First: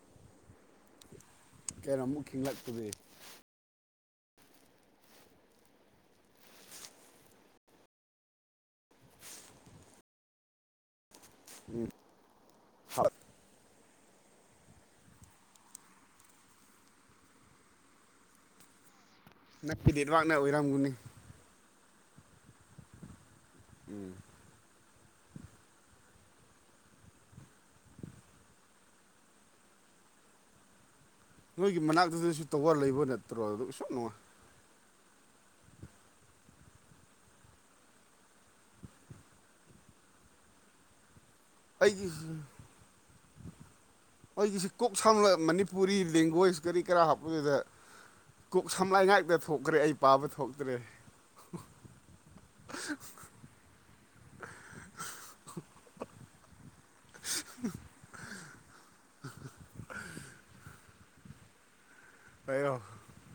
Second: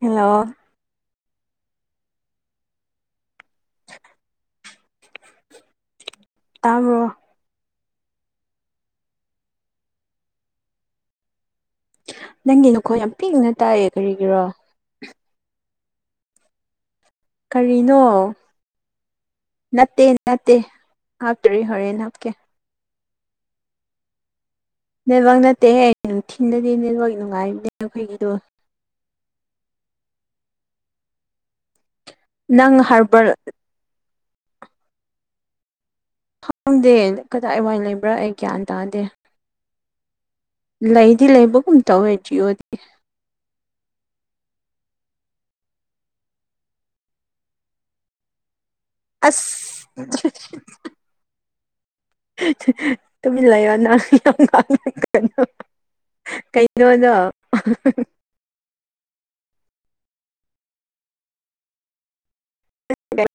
Hello [unintelligible] [inaudible] ꯇꯥꯕꯔꯣ ꯎꯝ ꯅꯪꯒꯤ ꯅꯈꯣꯜ ꯌꯥꯝ ꯄꯤꯛꯅ ꯇꯥꯏꯑꯦ ꯀꯔꯤꯒꯤꯔꯣ ꯀꯔꯤꯅꯣ ꯅꯛꯄꯤ ꯅꯠꯇꯦ ꯅꯦꯠꯋꯥꯛꯅ ꯅꯠꯇꯦ ꯑꯣꯏꯔꯝꯒꯅꯤ ꯍꯥꯞꯇꯔꯤ ꯍꯣꯔꯦꯟ ꯍꯥꯞꯀꯦ ꯎꯝ ꯅꯦꯠꯋꯥꯛ ꯅꯠꯇꯦꯍꯦ ꯑꯩ ꯅꯨꯡꯊꯤꯂꯗꯗꯤ ꯅꯦꯠꯋꯥꯛ ꯅꯨꯡꯉꯥꯏꯕꯅꯦ ꯅꯥꯈꯣꯏꯒꯤꯗꯣ ꯅꯣꯏꯒꯤ ꯃꯅꯥꯛꯇꯨꯗꯁꯨ ꯇꯋꯥꯔ ꯅꯪ ꯂꯩꯕ ꯍꯥꯔꯕꯔ ꯅꯠꯇ꯭ꯔꯣ ꯑꯗꯨ ꯑꯁꯨꯛ ꯅꯨꯡꯉꯥꯏ ꯈꯪꯗꯦ ꯀꯗꯥꯏ ꯋꯥꯏ ꯂꯩꯕ꯭ꯔꯥ ꯑꯩ ꯒ꯭ꯌꯥꯟ ꯇꯥꯗꯦ ꯂꯩꯗꯤ ꯂꯩꯕꯨ ꯑꯩꯒꯤ [inaudible] ꯑꯩꯒꯤꯁꯤ ꯀꯣꯛ ꯁꯥꯡꯂ ꯃꯅꯤꯄꯨꯔꯤ ꯂꯦꯡꯒ꯭ꯋꯦꯖ ꯀꯔꯤ ꯀꯔꯥ ꯍꯥꯞꯄꯗꯨꯗ ꯀꯣꯛ ꯁꯝꯂꯥꯏ ꯉꯥꯛꯇ ꯊꯣꯛꯈ꯭ꯔꯦ ꯑꯁ ꯑꯩ ꯄꯥꯕ ꯊꯣꯛꯇ꯭ꯔꯦ ꯇꯃꯤꯟ ꯂꯩꯌꯣ ꯅꯪ ꯌꯥꯝ ꯉꯥꯡꯏꯗꯣ ꯀꯩꯅꯣ [unintelligible] [unintelligible] ꯑꯩꯔꯣ [unintelligible]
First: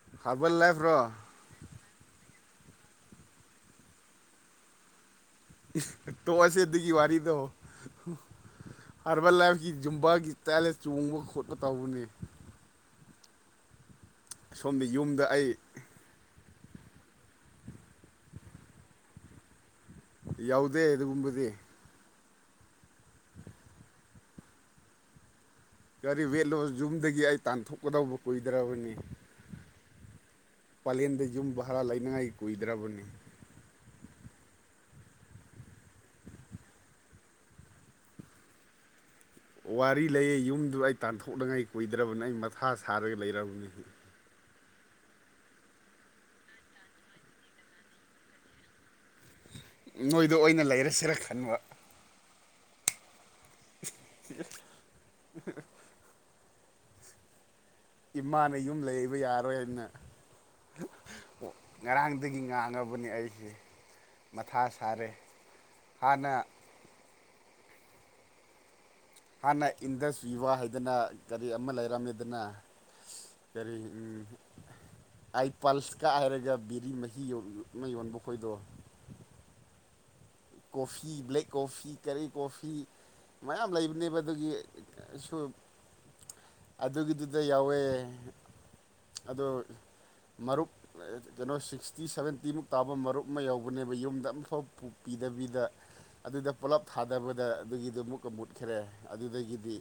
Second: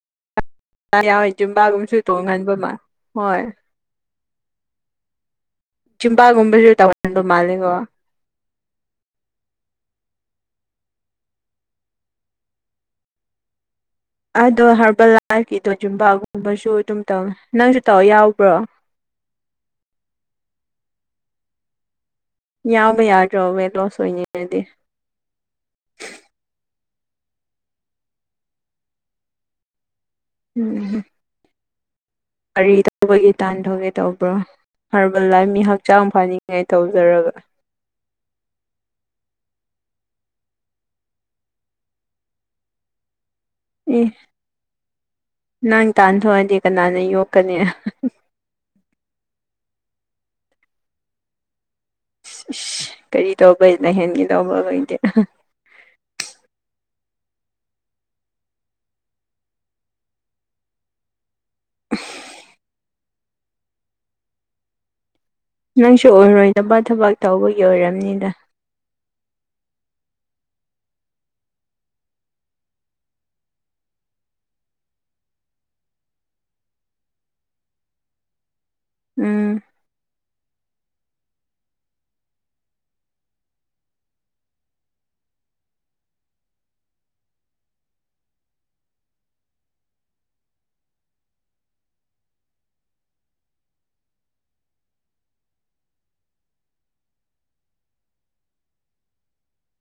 [unintelligible] ꯑꯥ ꯌꯥꯎꯏ ꯖꯨꯝꯕꯥꯒꯨꯝꯁꯨ ꯆꯣꯡꯍꯟꯕ ꯑꯃ ꯍꯣꯏ ꯇꯣꯛꯑꯁꯦ ꯖꯨꯝꯕꯥꯒꯨꯝꯕꯁꯨ ꯑꯗꯨꯒꯤ ꯇꯧꯍꯟꯕ ꯋꯥꯔꯤꯗꯣ ꯃꯥꯜꯂꯦꯀꯣ ꯍꯔꯕꯦꯜ ꯂꯥꯏꯐꯀꯤ ꯖꯨꯝꯕꯥꯒꯤ ꯇꯥꯏꯗ ꯆꯣꯡꯕ ꯈꯣꯠꯄ ꯇꯧꯕꯅꯦ [inaudible] ꯑꯗꯣ ꯁꯣꯝꯗ ꯍꯔꯕꯜ ꯌꯨꯝꯗ ꯑꯩ ꯂꯥꯏꯐꯀꯤꯗꯣ ꯖꯨꯝꯕꯥꯒꯨꯝꯕꯁꯨ ꯑꯗꯨꯝ ꯇꯧꯋꯦ ꯅꯪꯁꯨ ꯇꯧ ꯌꯥꯎꯕ꯭ꯔꯣ ꯌꯥꯎꯗꯦ ꯑꯗꯨꯒꯨꯝꯕꯗꯤ ꯌꯥꯎꯕ ꯌꯥꯗ꯭ꯔꯣꯕ ꯁꯦꯠ ꯂꯣꯁ ꯑꯣꯏꯅꯤꯡꯉꯗꯤ ꯀꯔꯤ ꯋꯦꯠꯂꯣꯁ ꯌꯨꯝꯗꯒꯤ ꯑꯩ ꯇꯥꯟꯊꯣꯛꯀꯗꯧꯕ ꯀꯨꯏꯗ꯭ꯔꯕꯅꯤ ꯎꯝ ꯄꯂꯦꯜꯗ ꯌꯨꯝ ꯚꯔꯥ ꯂꯩꯅꯉꯥꯏ ꯀꯔꯤ ꯀꯨꯏꯗ꯭ꯔꯕꯅꯤ ꯇꯧꯕꯒꯤ ꯇꯥꯟꯊꯣꯛꯒꯦ ꯇꯧꯕ꯭ꯔꯣ ꯍꯔꯕꯜ ꯂꯥꯏ ꯃꯤ ꯍꯛꯆꯥꯡ ꯐꯅꯤꯡꯉꯥꯏ ꯇꯧꯖꯔꯒ ꯋꯥꯔꯤ ꯂꯩꯌꯦ ꯌꯨꯝꯗꯨ ꯑꯩ ꯇꯥꯟꯊꯣꯛꯅꯉꯥꯏ ꯀꯨꯏꯗ꯭ꯔꯕꯅꯤ ꯑꯩ ꯃꯊꯥ ꯁꯥꯔꯒ ꯂꯩꯔꯕꯅꯤ ꯑꯦ ꯅꯪ ꯇꯥꯟꯊꯣꯛꯑꯗꯤ ꯀꯅꯥꯅ ꯌꯣꯛꯀꯅꯤ ꯅꯣꯏꯗ ꯑꯣꯏꯅ ꯂꯩꯔꯁꯤꯔ ꯈꯟꯕ ꯏꯁ ꯀꯔꯤ ꯇꯧꯕꯩ ꯂꯩꯍꯟꯒꯤꯗꯧꯕ꯭ꯔ ꯈꯣꯏꯗꯤ ꯏꯃꯥꯅ ꯌꯨꯝ ꯂꯩꯕ ꯌꯥꯔꯣꯏꯅ ꯉꯔꯥꯡꯗꯒꯤ ꯉꯥꯡꯉꯕꯅꯦ ꯑꯩꯁꯦ ꯃꯊꯥ ꯁꯥꯔꯦ ꯅꯪꯁꯨ ꯍꯥꯟꯅ ꯑꯣꯏꯔꯣꯏꯗꯕ ꯊꯕꯛ ꯇꯧꯕꯒꯤ ꯑꯣꯏꯔꯝꯅꯤꯗ ꯍꯥꯟꯅ ꯏꯟꯗꯁ ꯚꯤꯕꯥ ꯍꯥꯏꯗꯅ ꯀꯔꯤ ꯑꯃ ꯂꯩꯔꯝꯃꯤꯗꯅ ꯀꯔꯤ ꯎꯝ ꯑꯥꯏ ꯄꯜꯁ ꯀꯥꯢꯔꯒ ꯕꯤꯔꯤ ꯃꯍꯤ ꯌꯣꯟ ꯃꯩ ꯌꯣꯟꯕ ꯈꯣꯏꯗꯣ ꯎꯝ ꯀꯣꯐꯤ ꯕ꯭ꯂꯦꯛ ꯀꯣꯐꯤ ꯀꯔꯤ ꯀꯣꯐꯤ ꯃꯌꯥꯝ ꯂꯩꯕꯅꯦꯕ ꯑꯗꯨꯒꯤ ꯁꯨ ꯑꯗꯨꯒꯤꯗꯨꯗ ꯌꯥꯎꯋꯦ ꯑꯗꯣ ꯃꯔꯨꯞ ꯀꯩꯅꯣ ꯁꯤꯛꯁꯇꯤ ꯁꯚꯦꯟꯇꯤꯃꯨꯛ ꯇꯥꯕ ꯃꯔꯨꯞ ꯑꯃ ꯌꯧꯕꯅꯦꯕ ꯌꯨꯝꯗ ꯑꯝꯐꯥꯎ ꯄꯨ ꯄꯤꯗꯕꯤꯗ ꯑꯗꯨꯗ ꯄꯨꯂꯞ ꯊꯥꯗꯕꯗ ꯑꯗꯨꯒꯤꯗꯨ ꯃꯨꯛꯀ ꯃꯨꯠꯈ꯭ꯔꯦ ꯑꯗꯨꯗꯒꯤꯗꯤ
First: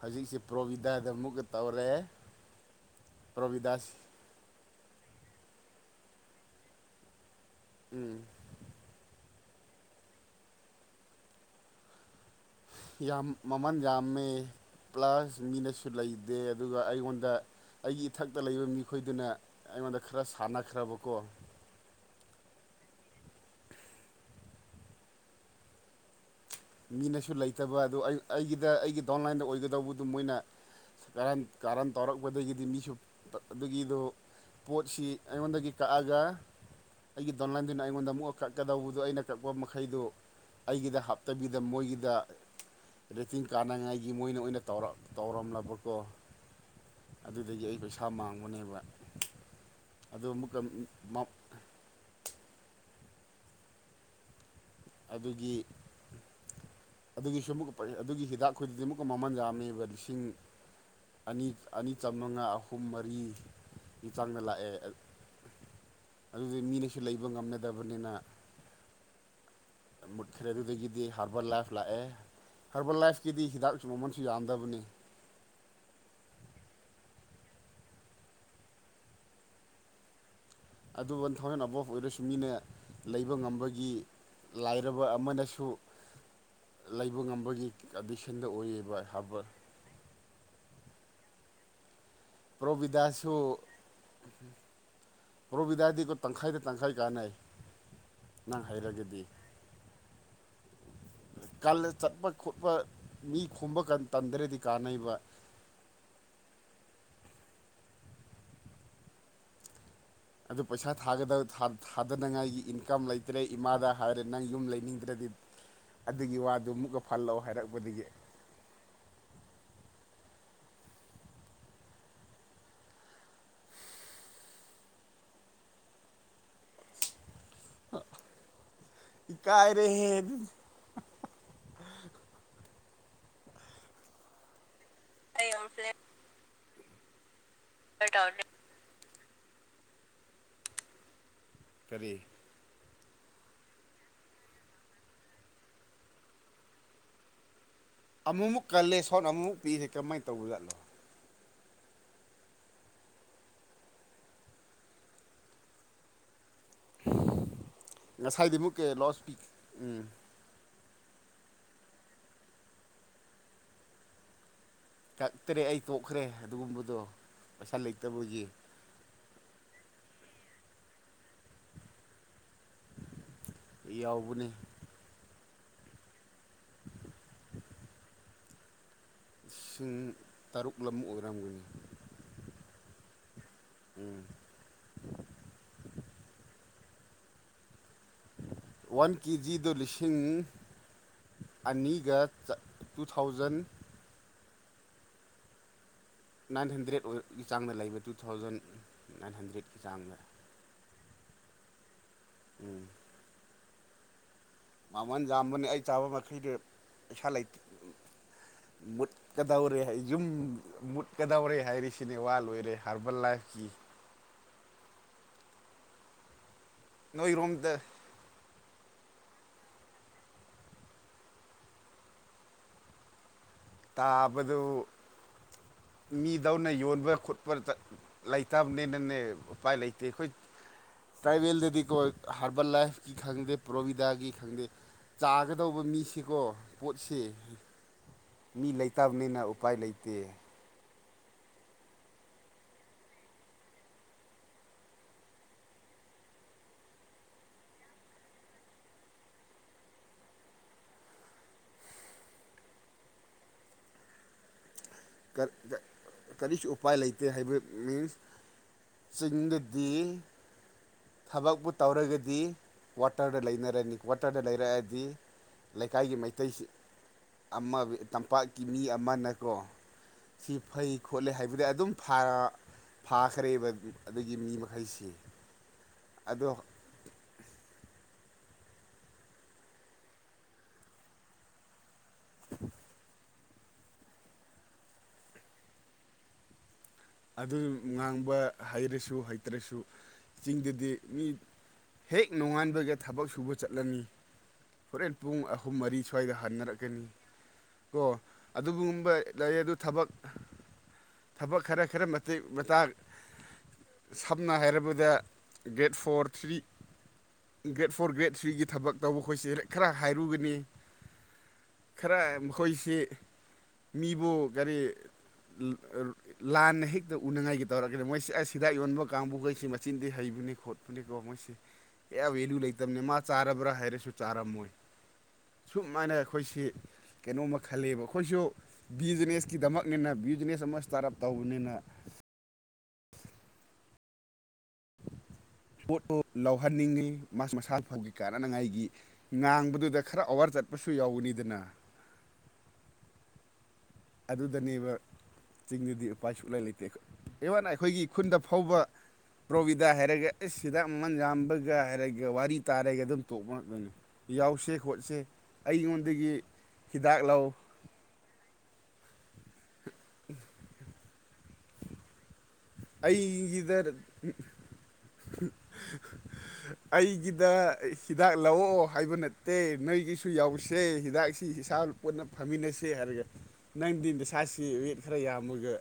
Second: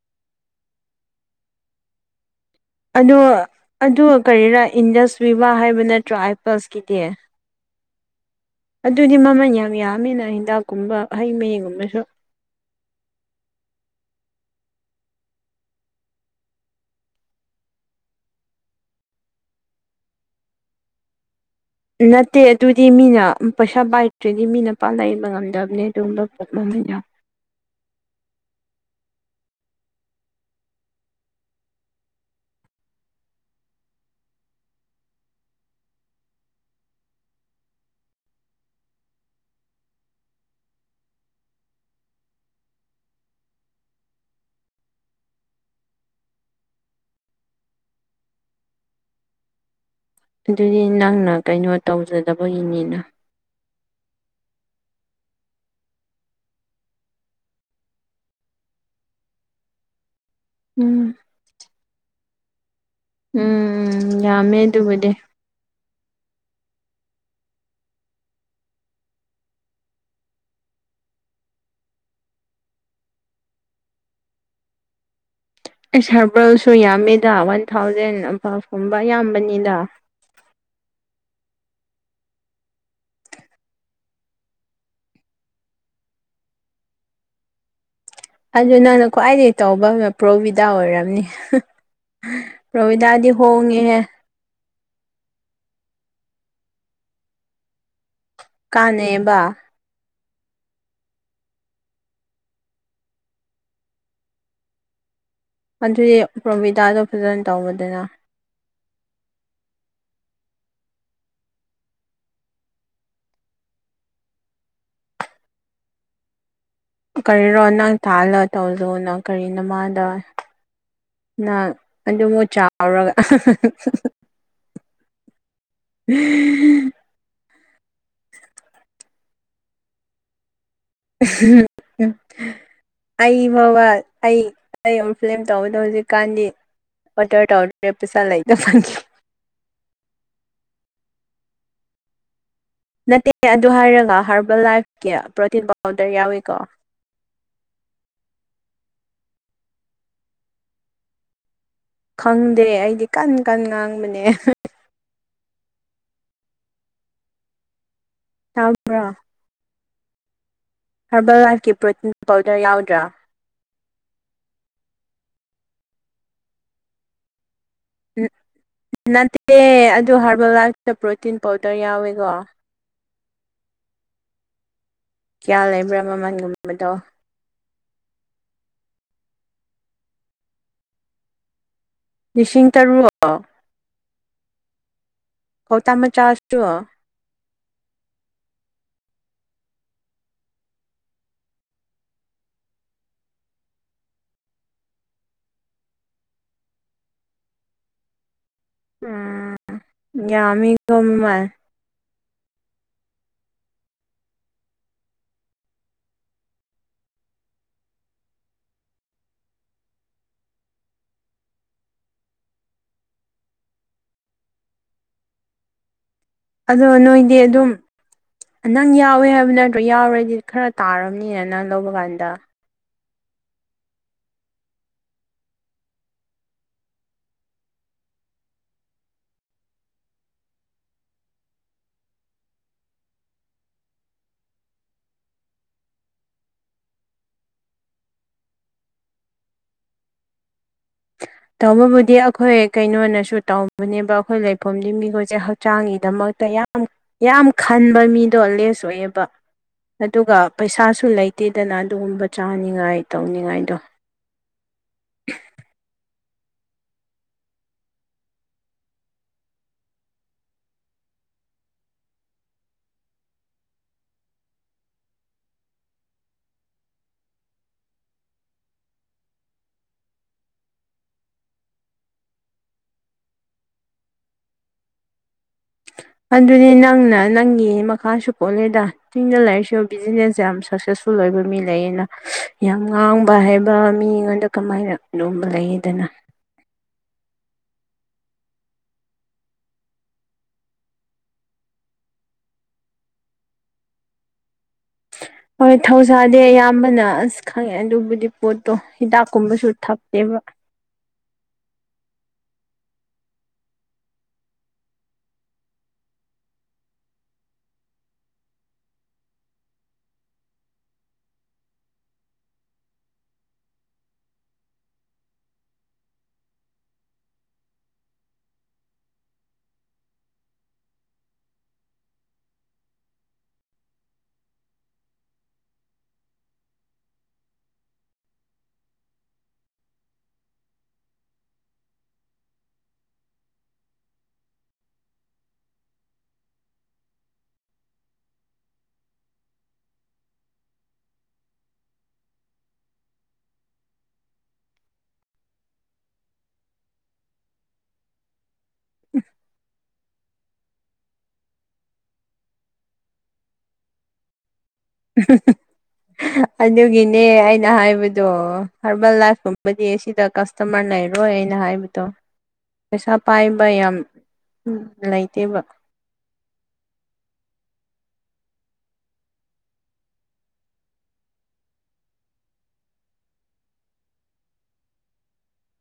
ꯍꯧꯖꯤꯛꯁꯦ ꯄ꯭ꯔꯣꯕꯤꯗꯥꯗ ꯑꯃꯨꯛꯀ ꯇꯧꯔꯦ ꯑꯗꯣ ꯄ꯭ꯔꯣꯕꯤꯗꯥꯁꯤ ꯑꯗꯨ ꯀꯔꯤꯔꯥ ꯏꯟꯗꯁ ꯚꯤꯚꯥ ꯍꯥꯏꯕ ꯅꯠꯇ꯭ꯔꯥ ꯑꯥꯏꯄꯜꯁꯀꯤꯗꯤ ꯎꯝ ꯑꯗꯨꯗꯤ ꯃꯃꯟ ꯌꯥꯝ ꯌꯥꯝꯃꯦꯅ ꯍꯤꯗꯥꯛꯀꯨꯝꯕ ꯍꯩ ꯃꯍꯤꯒꯨꯝꯕꯁꯨ ꯌꯥꯝ ꯃꯃꯟ ꯌꯥꯝꯃꯦ ꯄ꯭ꯂꯁ ꯃꯤꯅꯁꯨ ꯂꯩꯗꯦ ꯑꯗꯨꯒ ꯑꯩꯉꯣꯟꯗ ꯑꯩꯒꯤ ꯏꯊꯛꯇ ꯂꯩꯕ ꯃꯤꯈꯣꯏꯗꯨꯅ ꯑꯩꯉꯣꯟꯗ ꯈꯔ ꯁꯥꯟꯅꯈ꯭ꯔꯕꯀꯣ ꯅꯠꯇꯦ ꯑꯗꯨꯗꯤ ꯃꯤꯅ ꯎꯝ ꯄꯩꯁꯥ ꯄꯥꯏꯗ꯭ꯔꯗꯤ ꯃꯤꯅ ꯄꯥꯛ ꯂꯩꯕ ꯉꯝꯗꯝꯅꯦ ꯑꯗꯨꯒꯨꯝꯗꯣ ꯃꯤꯅꯁꯨ ꯂꯩꯇꯕ ꯑꯗꯨ ꯑꯩ ꯑꯩꯒꯤꯗ ꯑꯩꯒꯤ ꯗꯣꯟꯂꯥꯢꯟꯗ ꯑꯣꯢꯒꯗꯧꯕꯗꯨ ꯃꯣꯢꯅ ꯀꯔꯟ ꯀꯔꯟ ꯇꯧꯔꯛꯄꯗꯒꯤꯗꯤ ꯃꯤꯁꯨ ꯑꯗꯨꯒꯤꯗꯣ ꯄꯣꯠꯁꯤ ꯑꯩꯉꯣꯟꯗꯒꯤ ꯀꯛꯑꯒ ꯑꯩꯒꯤ ꯗꯣꯟꯂꯥꯏꯟꯗꯨꯅ ꯑꯩꯉꯣꯟꯗ ꯑꯃꯨꯛ ꯀꯛꯀꯗꯧꯕꯗꯣ ꯑꯩꯅ ꯀꯛꯄ ꯃꯈꯩꯗꯨ ꯑꯩꯒꯤꯗ ꯍꯥꯞ ꯇꯕꯤꯗ ꯃꯣꯏꯒꯤꯗ ꯔꯦꯇꯤꯡ ꯀꯥꯅꯉꯥꯏꯒꯤ ꯃꯣꯏꯅ ꯑꯣꯏꯅ ꯇꯧꯔ ꯇꯧꯔꯝꯂꯕꯀꯣ ꯑꯗꯨꯗꯒꯤ ꯑꯩ ꯄꯩꯁꯥ ꯃꯥꯡꯕꯅꯦꯕ ꯑꯗꯨ ꯑꯃꯨꯛꯀ ꯑꯗꯨꯗꯤ ꯃ ꯅꯪꯅ ꯀꯩꯅꯣ ꯇꯧꯖꯗꯕꯒꯤꯅꯤꯅ ꯑꯗꯨꯒꯤ ꯑꯗꯨꯒꯤꯁꯨ ꯑꯃꯨꯛꯀ ꯄꯩ ꯑꯗꯨꯒꯤ ꯍꯤꯗꯥꯛꯈꯣꯏꯗꯨꯗꯤ ꯑꯃꯨꯛꯀ ꯃꯃꯜ ꯌꯥꯝꯃꯦꯕ ꯂꯤꯁꯤꯡ ꯎꯝ ꯑꯅꯤ ꯑꯅꯤ ꯆꯃꯉꯥ ꯑꯍꯨꯝ ꯃꯔꯤꯒꯤ ꯎꯝ ꯆꯥꯡꯗ ꯌꯥꯝꯃꯦ ꯂꯥꯛꯑꯦ ꯑꯗꯨꯕꯨꯗꯤ ꯑꯗꯨꯗꯤ ꯃꯤꯅꯁꯨ ꯂꯩꯕ ꯉꯝꯅꯗꯕꯅꯤꯅ ꯃꯨꯠꯈ꯭ꯔꯦ ꯗꯨꯗꯒꯤꯗꯤ ꯍꯥꯔꯕꯔ ꯂꯥꯏꯐ ꯂꯥꯛꯑꯦ ꯍꯔꯕꯜ ꯂꯥꯏꯐꯀꯤꯗꯤ ꯍꯤꯗꯥꯛꯁꯨ ꯃꯃꯟꯁꯨ ꯌꯥꯝꯗꯕꯅꯤ ꯏꯁ ꯍꯥꯔꯕꯜꯁꯨ ꯌꯥꯝꯃꯤꯗ ꯋꯟ ꯊꯥꯎꯖꯟ ꯑꯕꯐ ꯀꯨꯝꯕ ꯌꯥꯝꯕꯅꯤꯗ ꯑꯗꯨ ꯋꯟ ꯊꯥꯎꯖꯟ ꯑꯕꯞ ꯑꯣꯏꯔꯁꯨ ꯃꯤꯅ ꯂꯩꯕ ꯉꯝꯕꯒꯤ ꯂꯥꯏꯔꯕ ꯑꯃꯅꯁꯨ ꯂꯩꯕ ꯉꯝꯕꯒꯤ ꯑꯗꯨ ꯑꯗꯨ ꯅꯪꯅ ꯈ꯭ꯋꯥꯏꯗꯒꯤ ꯇꯧꯕꯅ ꯄ꯭ꯔꯣꯕꯤꯗꯥ ꯑꯣꯏꯔꯝꯅꯤ ꯄ꯭ꯔꯣꯍꯤꯗꯥꯗꯤ ꯄ꯭ꯔꯣꯕꯤꯗꯥꯁꯨ ꯍꯣꯡꯉꯦꯍꯦ ꯄ꯭ꯔꯣꯕꯤꯗꯥꯗꯤꯒꯣ ꯇꯪꯈꯥꯏꯗ ꯇꯪꯈꯥꯏ ꯀꯥꯟꯅꯩ ꯅꯪ ꯍꯩꯔꯒꯗꯤ ꯀꯥꯟꯅꯩꯌꯦꯕ ꯀꯂ ꯆꯠꯄ ꯈꯣꯠꯄ ꯃꯤ ꯈꯣꯝꯕ ꯀꯟ ꯇꯝꯗ꯭ꯔꯗꯤ ꯀꯥꯟꯅꯩꯕ ꯑꯗꯨꯗꯤ ꯄ꯭ꯔꯣꯕꯤꯗꯥꯗꯣ ꯐꯖꯟ ꯇꯧꯔꯣꯗꯅ ꯑꯗꯨ ꯄꯩꯁꯥ ꯊꯥꯒꯗ ꯊꯥ ꯊꯥꯗꯅꯉꯥꯏꯒꯤ ꯏꯟꯀꯝ ꯂꯩꯇ꯭ꯔꯦ ꯏꯃꯥꯗ ꯍꯥꯏꯔꯦ ꯅꯪ ꯌꯨꯝ ꯂꯩꯅꯤꯡꯗ꯭ꯔꯗꯤ ꯑꯗꯨꯒꯤ ꯋꯥꯗꯨ ꯃꯨꯛꯀ ꯀꯔꯤꯔꯣ ꯅꯪ ꯊꯥꯜꯂ ꯇꯧꯖꯣꯅ ꯀꯔꯤ ꯅꯃꯥꯗ ꯅꯪ ꯑꯗꯨꯃꯨꯛ ꯆꯥꯎꯔꯒ [unintelligible] ꯏꯀꯥꯏ ꯔꯦꯍꯦ꯫ [unintelligible] ꯑꯩ ꯕ ꯕ ꯑꯩ ꯑꯩ [unintelligible] ꯑꯩ ꯑꯃꯨꯛ ꯇꯧꯕꯗꯣ ꯐ꯭ꯂꯦꯕꯔ ꯍꯧꯖꯤꯛꯀꯥꯟꯗꯤ ꯑꯣꯗꯔ ꯇꯧꯗ꯭ꯔꯦ ꯄꯩꯁꯥ ꯇꯧꯔꯦ ꯂꯩꯇꯕꯒꯤ꯫ ꯀꯔꯤ꯫ ꯅꯠꯇꯦ ꯑꯗꯨ ꯍꯥꯏꯔꯒ ꯍꯥꯔꯕꯜ ꯂꯥꯏꯐꯀꯤ ꯄ꯭ꯔꯣꯇꯤꯟ ꯄꯥꯎꯗꯔ ꯌꯥꯎꯋꯤꯀꯣ꯫ ꯑꯃꯨꯃꯨꯛ ꯀꯜꯂꯦ ꯁꯣꯟ ꯑꯃꯨꯃꯛ ꯄꯤꯔꯦ ꯀꯃꯥꯏ ꯇꯧꯕ ꯖꯥꯠꯂꯣ꯫ ꯈꯪꯗꯦ ꯑꯩꯗꯤ ꯀꯟ ꯀꯟ ꯉꯥꯡꯕꯅꯦ꯫ ꯉꯁꯥꯏꯗꯤ ꯃꯨꯛꯀꯦ ꯇꯥꯕ꯭ꯔꯣ [unintelligible] ꯍꯥꯔꯕꯜ ꯂꯥꯏꯐꯀꯤ ꯄ꯭ꯔꯣꯇꯤꯟ ꯄꯥꯎꯗꯔ ꯌꯥꯎꯗ꯭ꯔꯥ꯫ ꯀꯛꯇ꯭ꯔꯦ ꯑꯩ ꯇꯣꯛꯈ꯭ꯔꯦ ꯑꯗꯨꯒꯨꯝꯕꯗꯣ ꯄꯩꯁꯥ ꯎꯝ ꯂꯩꯇꯕꯒꯤ꯫ ꯅꯠꯇꯦ ꯑꯗꯨ ꯍꯥꯔꯕꯜ ꯂꯥꯏꯐꯇ ꯄ꯭ꯔꯣꯇꯤꯟ ꯄꯥꯎꯗꯔ ꯌꯥꯎꯋꯦꯀꯣ꯫ ꯌꯥꯎꯕꯅꯦ꯫ ꯀꯌꯥ ꯂꯩꯕ꯭ꯔꯥ ꯃꯃꯟꯒꯨꯝꯕꯗꯣ꯫ ꯂꯤꯁꯤꯡ ꯇꯔꯨꯛꯂꯝ ꯑꯣꯏꯔꯝꯒꯅꯤ꯫ ꯂꯤꯁꯤꯡ ꯇꯔꯨꯛ꯫ ꯎꯝ꯫ ꯕꯣꯇꯟ ꯃꯆꯥꯁꯨ꯫ ꯋꯥꯟ ꯀꯦꯖꯤꯗ ꯂꯤꯁꯤꯡ ꯑꯅꯤꯒ ꯆ ꯇꯨ ꯊꯥꯎꯖꯟ ꯅꯥꯏꯟ ꯍꯟꯗ꯭ꯔꯦꯗ ꯑꯣꯏ ꯆꯥꯡꯗ ꯂꯩꯕ ꯇꯨ ꯊꯥꯎꯖꯟ ꯅꯥꯏꯟ ꯍꯟꯗ꯭ꯔꯦꯠꯀꯤ ꯆꯥꯡꯗ ꯎꯝ ꯌꯝꯃꯤ ꯃꯃꯟ꯫ ꯎꯝ꯫ ꯃꯃꯟ ꯌꯥꯝꯕꯅꯤ ꯑꯩ ꯆꯥꯕ ꯃꯈꯩꯗꯨ ꯄꯩꯁꯥ ꯂꯩꯇ ꯃꯨꯠ ꯀꯗꯧꯔꯦ ꯌꯨꯝ ꯃꯨꯠꯀꯗꯧꯔꯦ ꯍꯥꯏꯔꯤꯁꯤꯅꯦ ꯋꯥ ꯂꯣꯏꯔꯦ ꯍꯥꯔꯕꯜ ꯂꯥꯏꯐꯀꯤ꯫ ꯑꯗꯣ ꯅꯣꯏꯗꯤ ꯑꯗꯨꯝ ꯅꯣꯏꯔꯣꯝꯗ ꯅꯪ ꯌꯥꯎꯋꯦ ꯍꯥꯏꯕ ꯅꯠꯇ꯭ꯔꯣ ꯌꯥꯎꯔꯗꯤ ꯈꯔ ꯇꯥꯔꯝꯅꯤ ꯅꯪ ꯂꯧꯕ ꯀꯥꯟꯗ꯫ ꯇꯥꯕꯗꯨ ꯃꯤꯗꯧꯅ ꯌꯣꯟꯕ ꯈꯣꯠꯄ ꯆꯠ ꯂꯩꯇꯕꯅꯤꯅꯅꯦ ꯎꯄꯥꯏ ꯂꯩꯇꯦ ꯑꯩꯈꯣꯏ ꯇ꯭ꯔꯥꯏꯕꯜꯗꯗꯤꯀꫭ ꯍꯥꯔꯕꯜ ꯂꯥꯏꯐꯀꯤ ꯈꯪꯗꯦ ꯄ꯭ꯔꯣꯕꯤꯗꯥꯒꯤ ꯈꯪꯗꯦ ꯆꯥꯒꯗꯧꯕ ꯃꯤꯁꯤꯀꯣ ꯄꯣꯠꯁꯤ ꯃꯤ ꯂꯩꯇꯕꯅꯤꯅ ꯎꯄꯥꯏ ꯂꯩꯇꯦ꯫ ꯇꯧꯕꯕꯨꯗꯤ ꯑꯈꯣꯏ ꯀꯩꯅꯣꯅꯁꯨ ꯇꯧꯕꯅꯦꯕ ꯑꯈꯣꯏ ꯂꯩꯐꯝꯗꯤ ꯃꯤꯍꯣꯏꯁꯦ ꯍ ꯆꯥꯡꯒꯤꯗꯃꯛꯇ ꯌꯥꯝ ꯌꯥꯝ ꯈꯟꯕ ꯃꯤꯗꯣ ꯂꯦꯁ ꯑꯣꯏꯌꯦꯕ꯫ ꯑꯗꯨꯒ ꯄꯩꯁꯥꯁꯨ ꯂꯩꯇꯦꯗꯅ ꯑꯗꯨꯒꯨꯝꯕ ꯆꯥꯅꯤꯡꯉꯥꯏ ꯇꯧꯅꯤꯡꯉꯥꯏꯗꯣ꯫ ꯀ ꯀ ꯀꯔꯤꯁꯨ ꯎꯄꯥꯏ ꯂꯩꯇꯦ ꯍꯩꯕ ꯃꯤꯟꯁ꯫ ꯆꯤꯡꯗꯗꯤ ꯊꯕꯛꯄꯨ ꯇꯧꯔꯒꯗꯤ ꯀ꯭ꯋꯥꯇꯔꯗ ꯂꯩꯅꯔꯅꯤ ꯀ꯭ꯋꯥꯇꯔꯗ ꯂꯩꯔꯛꯑꯗꯤ ꯂꯩꯀꯥꯏꯒꯤ ꯃꯩꯇꯩꯁꯤ ꯑꯃ ꯇꯝꯄꯥꯛꯀꯤ ꯃꯤ ꯑꯃꯅꯀꯣ ꯁꯤ ꯐꯩ ꯈꯣꯠꯂꯤ ꯍꯥꯏꯕꯗꯤ ꯑꯗꯨꯝ ꯐꯥꯔ ꯐꯥꯈꯔꯦꯕ ꯑꯗꯨꯒꯤ ꯃꯤ ꯃꯈꯩꯁꯤ꯫ ꯑꯗꯣ ꯑꯗꯨꯅꯤ ꯅꯪꯅ ꯅꯪꯒꯤ ꯃꯈꯥꯁꯨ ꯄꯣꯜꯂꯦꯗ ꯆꯤꯡꯗ ꯂꯩꯔꯁꯨ ꯕꯤꯖꯤꯅꯦꯁ ꯌꯥꯝ ꯁꯛꯁꯦꯁꯐꯨꯜ ꯑꯣꯏꯕ ꯃꯤ ꯂꯩꯌꯦꯅ꯫ ꯌꯥꯝ ꯉꯥꯡꯕ ꯍꯩꯕ ꯃꯤꯉꯣꯟꯗ ꯀꯃꯥꯏꯅ ꯑꯗꯨꯒꯨꯝꯕ ꯂꯩꯌꯦꯗꯅ꯫ ꯑꯗꯨ ꯉꯥꯡꯕ ꯍꯩꯔꯁꯨ ꯍꯩꯇ꯭ꯔꯁꯨ ꯆꯤꯡꯗꯗꯤ ꯃꯤ ꯍꯦꯛ ꯅꯣꯉꯥꯟꯕꯒ ꯊꯕꯛ ꯁꯨꯕ ꯆꯠꯂꯅꯤ꯫ ꯍꯣꯔꯦꯟ ꯄꯨꯡ ꯑꯍꯨꯝ ꯍꯣꯏ ꯃꯔꯤ ꯁ꯭ꯋꯥꯏꯗ ꯊꯧꯁꯥꯗꯤ ꯑꯌꯥꯝꯕꯅ ꯍꯟꯅꯔꯛꯀꯅꯤ ꯑꯁ ꯈꯪꯉꯦ ꯀꯣ ꯑꯗꯨꯕꯨꯗꯤ ꯄꯣꯠꯇꯣ ꯑꯗꯨꯒꯨꯝꯕ ꯂꯩ ꯍꯤꯗꯥꯛꯀꯨꯝꯕꯁꯨ ꯑꯗꯨ ꯊꯕꯛ ꯊꯛꯇꯦꯕ꯫ ꯊꯕꯛ ꯈꯔ ꯈꯔ ꯃꯇꯦꯛ ꯃꯇꯥꯡ ꯁꯝꯅ ꯍꯥꯏꯔꯕꯗ grade four three grade four grade ꯊ꯭ꯔꯤꯒꯤ ꯊꯕꯛ ꯇꯧꯕ ꯈꯣꯏꯁꯦ ꯔꯦ ꯈꯔ ꯍꯥꯏꯔꯨꯒꯅꯤ꯫ ꯈꯔ ꯃꯈꯣꯏꯁꯤ ꯃꯤꯕꯨ ꯒꯥꯔꯤ ꯂ ꯂꯥꯟꯅ ꯍꯦꯛꯇ ꯎꯅꯉꯥꯏꯒꯤ ꯇꯧꯔꯒꯗꯤ ꯃꯣꯏꯁꯦ ꯑꯁ ꯍꯤꯗꯥꯛ ꯌꯣꯟꯕ ꯀꯥꯡꯕꯨꯈꯩ ꯁꯤ ꯃꯆꯤꯟꯗꯤ ꯍꯩꯕꯅꯤ ꯈꯣꯠ ꯐꯅꯤꯀꯣ ꯃꯣꯏꯁꯤ ꯀꯌꯥ ꯚꯦꯂꯨ ꯂꯩꯇꯕꯅꯦ ꯃꯥ ꯆꯥꯔꯕ꯭ꯔꯥ ꯍꯥꯏꯔꯁꯨ ꯆꯥꯔꯝꯃꯣꯏ꯫ ꯁꯨꯝꯃꯥꯏꯅ ꯑꯩꯈꯣꯏꯁꯤ ꯀꯩꯅꯣꯝꯃ ꯈꯜꯂꯦꯕ ꯑꯈꯣꯏꯁꯨ ꯕꯤꯖꯤꯅꯦꯁꯀꯤꯗꯃꯛꯅꯤꯅ ꯕꯤꯖꯤꯅꯦꯁ ꯑꯃ ꯏꯁ꯭ꯇꯥꯔꯠ ꯑꯞ ꯇꯧꯕꯅꯤꯅ ꯄꯣꯠꯇꯨ ꯂꯧꯍꯟꯅꯤꯡꯉꯤ ꯃꯁ ꯃꯁꯥ ꯐꯪꯒꯤ ꯀꯥꯅꯅꯉꯥꯏꯒꯤ꯫ ꯉꯥꯡꯕꯗꯨꯗ ꯈꯔ ꯑꯋꯥꯔ ꯆꯠꯄꯁꯨ ꯌꯥꯎꯒꯅꯤꯗꯅ꯫ ꯑꯗꯨꯗꯅꯦꯕ ꯆꯤꯡꯗꯨꯗꯤ ꯎꯄꯥꯏ ꯁꯨꯛꯂꯥꯏ ꯂꯩꯇꯦ ꯏꯚꯟ ꯑꯩꯈꯣꯏꯒꯤ ꯈꯨꯟꯗ ꯐꯥꯎꯕ ꯄ꯭ꯔꯣꯚꯤ ꯗꯥ ꯍꯥꯏꯔꯒ ꯑꯩꯁ ꯍꯤꯗꯥꯛ ꯃꯃꯟ ꯌꯥꯝꯕꯒ ꯍꯥꯏꯔꯒ ꯋꯥꯔꯤ ꯇꯥꯔꯒ ꯑꯗꯨꯝ ꯇꯣꯛꯄ ꯗꯅꯤ꯫ ꯌꯥꯎꯁꯦ ꯈꯣꯠꯁꯦ ꯑꯩꯉꯣꯟꯗꯒꯤ ꯍꯤꯗꯥꯛ ꯂꯧ꯫ ꯅ ꯍꯥꯏꯕꯗꯣ ꯍꯥꯔꯕꯜ ꯂꯥꯏꯐꯀꯨꯝꯕꯗꯤ ꯁꯤꯗ ꯀꯁꯇꯃꯔ ꯂꯩꯔꯣꯏ ꯑꯩꯅ ꯍꯥꯏꯕꯗꯣ꯫ ꯄꯩꯁꯥ ꯄꯥꯏꯕ ꯑꯩꯒꯤꯗ ꯌꯥꯝ ꯂꯩꯇꯦꯕ꯫ ꯑꯩꯒꯤꯗ ꯍꯤꯗꯥꯛ ꯂꯧꯑꯣ ꯍꯥꯏꯕ ꯅꯠꯇꯦ ꯅꯣꯏꯒꯤꯁꯨ ꯌꯥꯎꯁꯦ ꯍꯤꯗꯥꯛꯁꯤ ꯏꯁꯥ ꯄꯨꯟꯅ ꯐꯝꯃꯤꯟꯅꯁꯦ ꯍꯥꯏꯔꯒ ꯅꯪꯗꯤ ꯅꯁꯥꯁꯤ ꯔꯦꯠ ꯈꯔ ꯌꯥꯝꯃꯒ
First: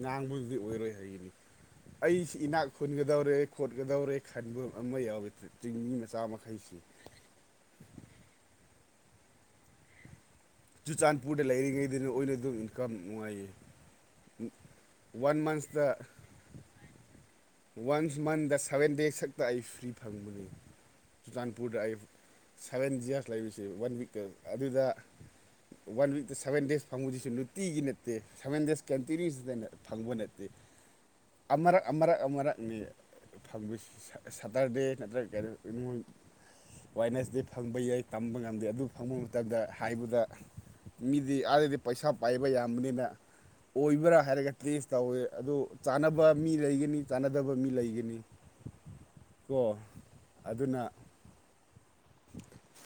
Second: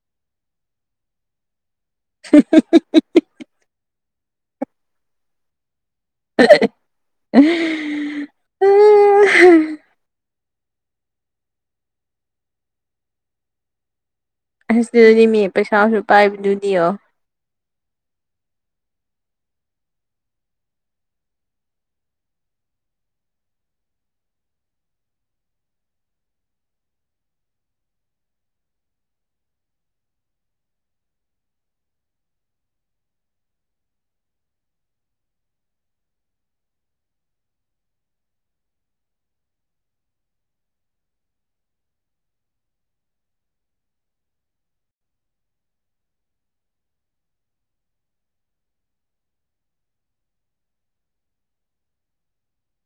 ꯉꯥꯡꯕꯗꯨꯗꯤ ꯑꯣꯏꯔꯣꯏ꯫ ꯀꯩꯒꯤꯅꯤ ꯑꯩꯁꯤ ꯏꯅꯥꯛ ꯈꯨꯟꯒꯗꯧꯔꯦ ꯈꯣꯠꯀꯗꯧꯔꯦ ꯈꯟꯕ ꯑꯃ ꯌꯥꯎ [inaudible] ꯆꯤꯡꯃꯤ ꯃꯆꯥ ꯃꯈꯩꯁꯤ꯫ [unintelligible] ꯆꯨꯔꯆꯥꯟꯄꯨꯔꯗ ꯂꯩꯔꯤꯉꯩꯗꯅ ꯑꯣꯏꯅ ꯑꯗꯨꯝ ꯏꯟꯀꯝ ꯅꯨꯡꯉꯥꯏꯌꯦ꯫ ꯑꯁ ꯑꯗꯨꯗꯤ ꯋꯥꯟ ꯃꯤ ꯄꯩꯁꯥꯁꯨ ꯄꯥꯏꯕꯗꯨꯗꯤ ꯑꯣ꯫ ꯋꯥꯟꯁ ꯃꯟꯗ ꯁꯚꯦꯟ ꯗꯦꯖ ꯈꯛꯇ ꯑꯩ ꯐ꯭ꯔꯤ ꯐꯪꯕꯅꯤ ꯆꯨꯔꯆꯥꯟꯄꯨꯔꯗ ꯑꯩ ꯁꯚꯦꯟ ꯖꯌꯥꯔꯁ ꯂꯩꯔꯤꯁꯦ ꯋꯥꯟ ꯋꯤꯛꯀ ꯑꯗꯨꯗ ꯋꯥꯟ ꯋꯤꯛꯇ ꯁꯕꯦꯟ ꯗꯦꯖ ꯐꯪꯕꯕꯁꯤꯁꯨ ꯅꯨꯡꯇꯤꯒꯤ ꯅꯠꯇꯦ ꯁꯚꯦꯟ ꯗꯦꯖ ꯀꯟꯇꯤꯅ꯭ꯌꯨꯁꯗ ꯐꯪꯕ ꯅꯠꯇꯦ ꯑꯃꯛ ꯑꯃꯛ ꯑꯃꯛꯅꯤ ꯐꯪ ꯁꯥꯇꯔꯗꯦ ꯅꯠꯇ꯭ꯔꯒ ꯀꯩꯅꯣ ꯋꯥꯏꯅꯦꯁꯇꯤ ꯐꯪꯕ ꯌꯥꯏ ꯇꯝꯕ ꯉꯝꯗꯦ ꯑꯗꯨ ꯐꯪꯕ ꯃꯇꯝꯗ ꯍꯥꯏꯕꯗ ꯃꯤꯗꯤ ꯑꯥꯗꯗꯤ ꯄꯩꯁꯥ ꯄꯥꯏꯕ ꯌꯥꯝꯕꯅꯤꯅ ꯑꯣꯏꯕ꯭ꯔꯥ ꯍꯥꯏꯔꯒ ꯇꯦꯁ ꯇꯧꯋꯦ ꯑꯗꯨ ꯆꯥꯟꯅꯕ ꯃꯤ ꯂꯩꯒꯅꯤ ꯆꯥꯟꯅꯗꯕ ꯃꯤ ꯂꯩꯒꯅꯤ ꯀꯣ ꯑꯗꯨꯅ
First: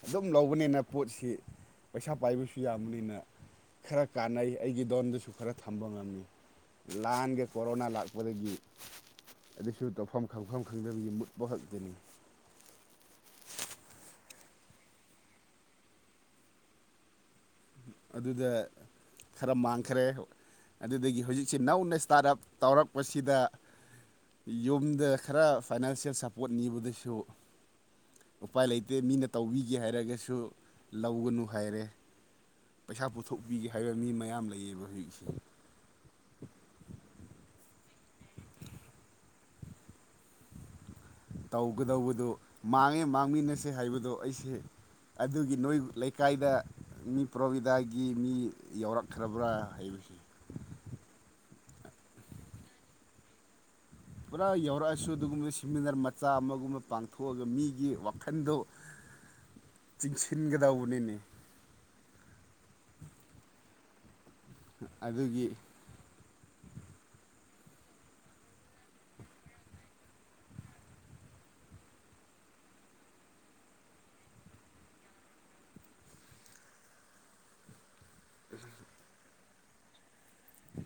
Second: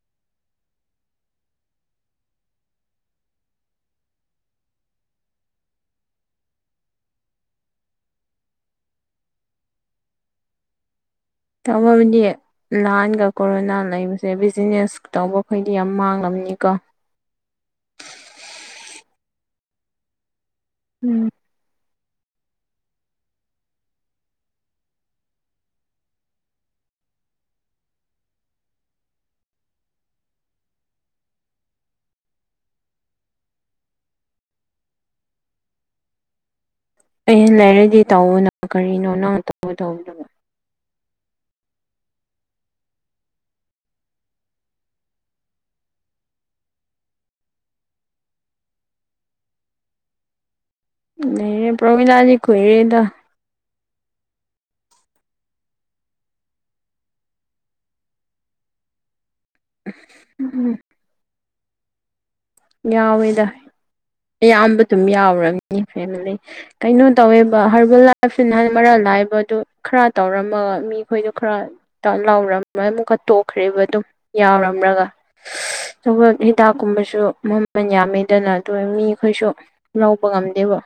ꯑꯗꯨꯝ ꯂꯧꯕꯅꯤꯅ ꯄꯣꯠꯁꯤ ꯄꯩꯁꯥ ꯄꯥꯏꯕꯁꯨ ꯌꯥꯝꯕꯅꯤꯅ ꯈꯔ ꯀꯥꯟꯅꯩ ꯑꯩꯒꯤ ꯂꯣꯟꯗꯁꯨ ꯈꯔ ꯊꯝꯕ ꯉꯝꯃꯤ ꯂꯥꯟꯒꯦ ꯀꯣꯔꯣꯅꯥ ꯂꯥꯛꯄꯗꯒꯤ ꯑꯗꯨꯁꯨ ꯇꯧꯐꯝ ꯈꯪꯐꯝ ꯈꯪꯗꯕꯒꯤ ꯈꯛꯇꯅꯤ ꯇꯃꯕꯅꯤ ꯅꯍꯥꯟꯒ ꯀꯣꯔꯣꯅꯥ ꯂꯩꯕꯁꯦ ꯕꯤꯖꯤꯅꯦꯁ ꯇꯧꯕꯈꯩꯗꯤ ꯌꯥꯝ ꯃꯥꯡꯂꯕꯅꯤꯀꯣ ꯑꯗꯨꯗ ꯈꯔ ꯃꯥꯡꯈꯔꯦ ꯑꯗꯨꯗꯒꯤ ꯎꯝ ꯍꯧꯖꯤꯛ ꯁꯤ ꯅꯧꯅ ꯏꯁꯇꯥꯔꯠ ꯑꯞ ꯇꯧꯔꯛꯄꯁꯤꯗ ꯌꯨꯝꯗ ꯈꯔ ꯐꯥꯏꯅꯥꯟꯁꯤꯌꯦꯜ ꯁꯞꯄꯣꯔꯠ ꯅꯤꯕꯗꯁꯨ ꯎꯄꯥꯏ ꯂꯩꯇꯦ ꯃꯤꯅ ꯇꯧꯕꯤꯒꯦ ꯍꯥꯏꯔꯒꯁꯨ ꯂꯧꯒꯅꯨ ꯍꯥꯏꯔꯦ ꯄꯩꯁꯥ ꯄꯨꯊꯣꯛꯄꯤꯒꯦ ꯍꯥꯏꯕ ꯃꯤ ꯃꯌꯥꯝ ꯂꯩꯌꯦꯕ ꯍꯧꯖꯤꯛꯁꯦ ꯑꯦ ꯂꯩꯔꯗꯤ ꯇꯧꯕꯅꯣ ꯀꯔꯤꯅꯣ ꯅꯪ ꯇ ꯇꯧꯕꯗꯣ ꯇꯧꯒꯗꯧꯕꯗꯨ ꯃꯥꯡꯉꯦ ꯃꯥꯡꯃꯤꯟꯅꯁꯦ ꯍꯥꯏꯕꯗꯨ ꯑꯩꯁꯦ ꯑꯗꯨꯒꯤ ꯅꯣꯏ ꯂꯩꯀꯥꯏꯗ ꯃꯤ ꯄ꯭ꯔꯣꯕꯤꯗꯥꯒꯤ ꯃꯤ ꯌꯥꯎꯔꯛꯈ꯭ꯔꯕ꯭ꯔꯥ ꯍꯥꯏꯕꯁꯦ ꯑꯦ ꯄ꯭ꯔꯃꯤꯂꯥꯖꯤꯗꯤ ꯈꯣꯏꯑꯦꯗ ꯄꯨꯔꯥ ꯌꯧꯔꯛꯑꯁꯨ ꯑꯗꯨꯒꯨꯝꯕ ꯁꯤꯦꯃꯤꯅꯥꯔ ꯃꯆꯥ ꯑꯃꯒꯨꯝꯕ ꯄꯥꯡꯊꯣꯛꯑꯒ ꯃꯤꯒꯤ ꯋꯥꯈꯟꯗꯣ [inaudible] ꯎꯝ ꯆꯤꯡꯁꯤꯟꯒꯗꯧꯕꯅꯤꯅꯦ ꯌꯥꯎꯋꯦꯗ ꯑꯌꯥꯝꯕ ꯑꯗꯨꯝ ꯑꯗꯨꯒꯤ ꯌꯥꯎꯔꯅꯤ ꯐꯦꯃꯤꯂꯤ ꯀꯩꯅꯣ ꯇꯧꯋꯦꯕ ꯍꯔꯕ ꯂꯥꯜ ꯃꯔꯥꯜ ꯂꯥꯏꯕꯗꯨ ꯈꯔ ꯇꯧꯔꯝꯃꯒ ꯃꯤꯈꯣꯏꯗꯣ ꯈꯔ ꯂꯥꯎꯔꯝ ꯑꯃꯨꯛꯀ ꯇꯣꯛꯈ꯭ꯔꯦꯔꯤꯕ ꯑꯗꯨꯝ ꯌꯥꯎꯔꯝ꯭ꯔꯒ ꯁꯧꯜ ꯍꯤꯗꯥꯛ ꯀꯨꯝꯕꯁꯨ ꯃꯃꯜ ꯌꯥꯝꯃꯦꯗꯅ ꯑꯗꯨ ꯃꯤꯈꯣꯏꯁꯨ ꯂꯧꯕ ꯉꯝꯗꯦꯕ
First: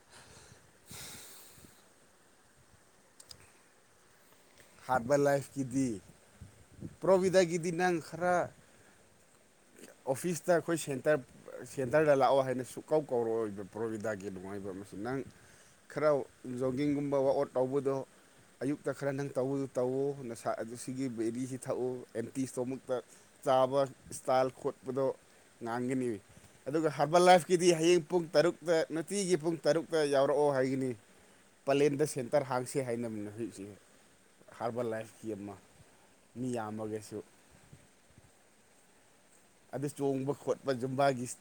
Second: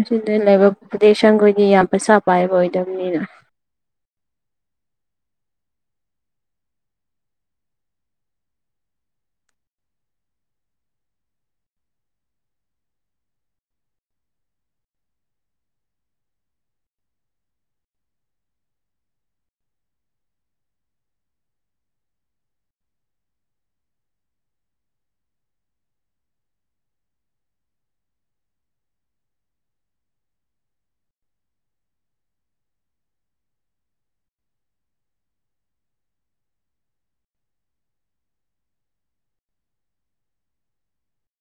ꯑꯁꯤꯗ ꯂꯩꯕ ꯄꯣꯄꯨꯂꯦꯁꯟꯈꯣꯏꯗꯤ ꯌꯥꯝ ꯄꯩꯁꯥ ꯄꯥꯏꯕ ꯑꯣꯏꯗꯕꯅꯤꯅ ꯍꯥꯔꯠꯕꯥꯏ ꯂꯥꯏꯐꯀꯤꯗꯤ ꯄ꯭ꯔꯕꯤꯤꯗꯥꯒꯤꯗꯤ ꯅ ꯈ ꯈꯔꯥ ꯑꯣꯐꯤꯁꯇ ꯑꯩꯈꯣꯏ ꯁꯦꯟꯇꯔ ꯁꯦꯟꯇꯔꯗ ꯂꯥꯛꯑꯣ ꯍꯥꯏꯅ ꯁꯨꯡꯀꯧ ꯀꯧꯔꯛꯑꯣꯏꯕ ꯄ꯭ꯔꯣꯕꯤꯗꯥꯒꯤ ꯅꯨꯡꯉꯥꯏꯕ ꯑꯃꯁ ꯅꯪ ꯈꯔ ꯖꯣꯒꯤꯡꯒꯨꯝꯕ ꯋꯥꯛ ꯑꯥꯎꯠ ꯇꯧꯕꯗꯣ ꯑꯌꯨꯛꯇ ꯈꯔ ꯅꯪ ꯇꯧꯕꯗꯨ ꯇꯧꯎ ꯅꯁꯥ ꯑꯗꯨ ꯁꯤꯒꯤ ꯕꯦꯔꯤꯁꯤ ꯊꯛꯎ ꯑꯦꯟꯇꯤ ꯏꯁꯇꯣꯃꯤꯛꯇ ꯆꯥꯕ ꯏꯁꯇꯥꯏꯜ ꯈꯣꯠꯄꯗꯣ ꯉꯥꯡꯒꯅꯤꯏ ꯑꯗꯨꯒ ꯍꯥꯔꯕꯜ ꯂꯥꯏꯐꯀꯤꯗꯤ ꯍꯌꯦꯡ ꯄꯨꯡ ꯇꯔꯨꯛꯇ ꯅꯨꯡꯇꯤꯒꯤ ꯄꯨꯡ ꯇꯔꯨꯛꯇ ꯌꯥꯎꯔꯛꯑꯣ ꯍꯥꯏꯒꯅꯤ ꯄꯂꯦꯟꯗ ꯁꯦꯟꯇꯔ ꯍꯥꯡꯁꯦ ꯍꯥꯏꯅꯕꯅꯤ ꯍꯧꯖꯤꯛꯁꯤ ꯍꯥꯔꯕꯔ ꯂꯥꯏꯐꯀꯤ ꯑꯃ ꯃꯤ ꯌꯥꯝꯃꯒꯁꯨ ꯑꯗꯨꯗ ꯆꯣꯡꯕ ꯈꯣꯠꯄ ꯖꯨꯝꯕꯥꯒꯤ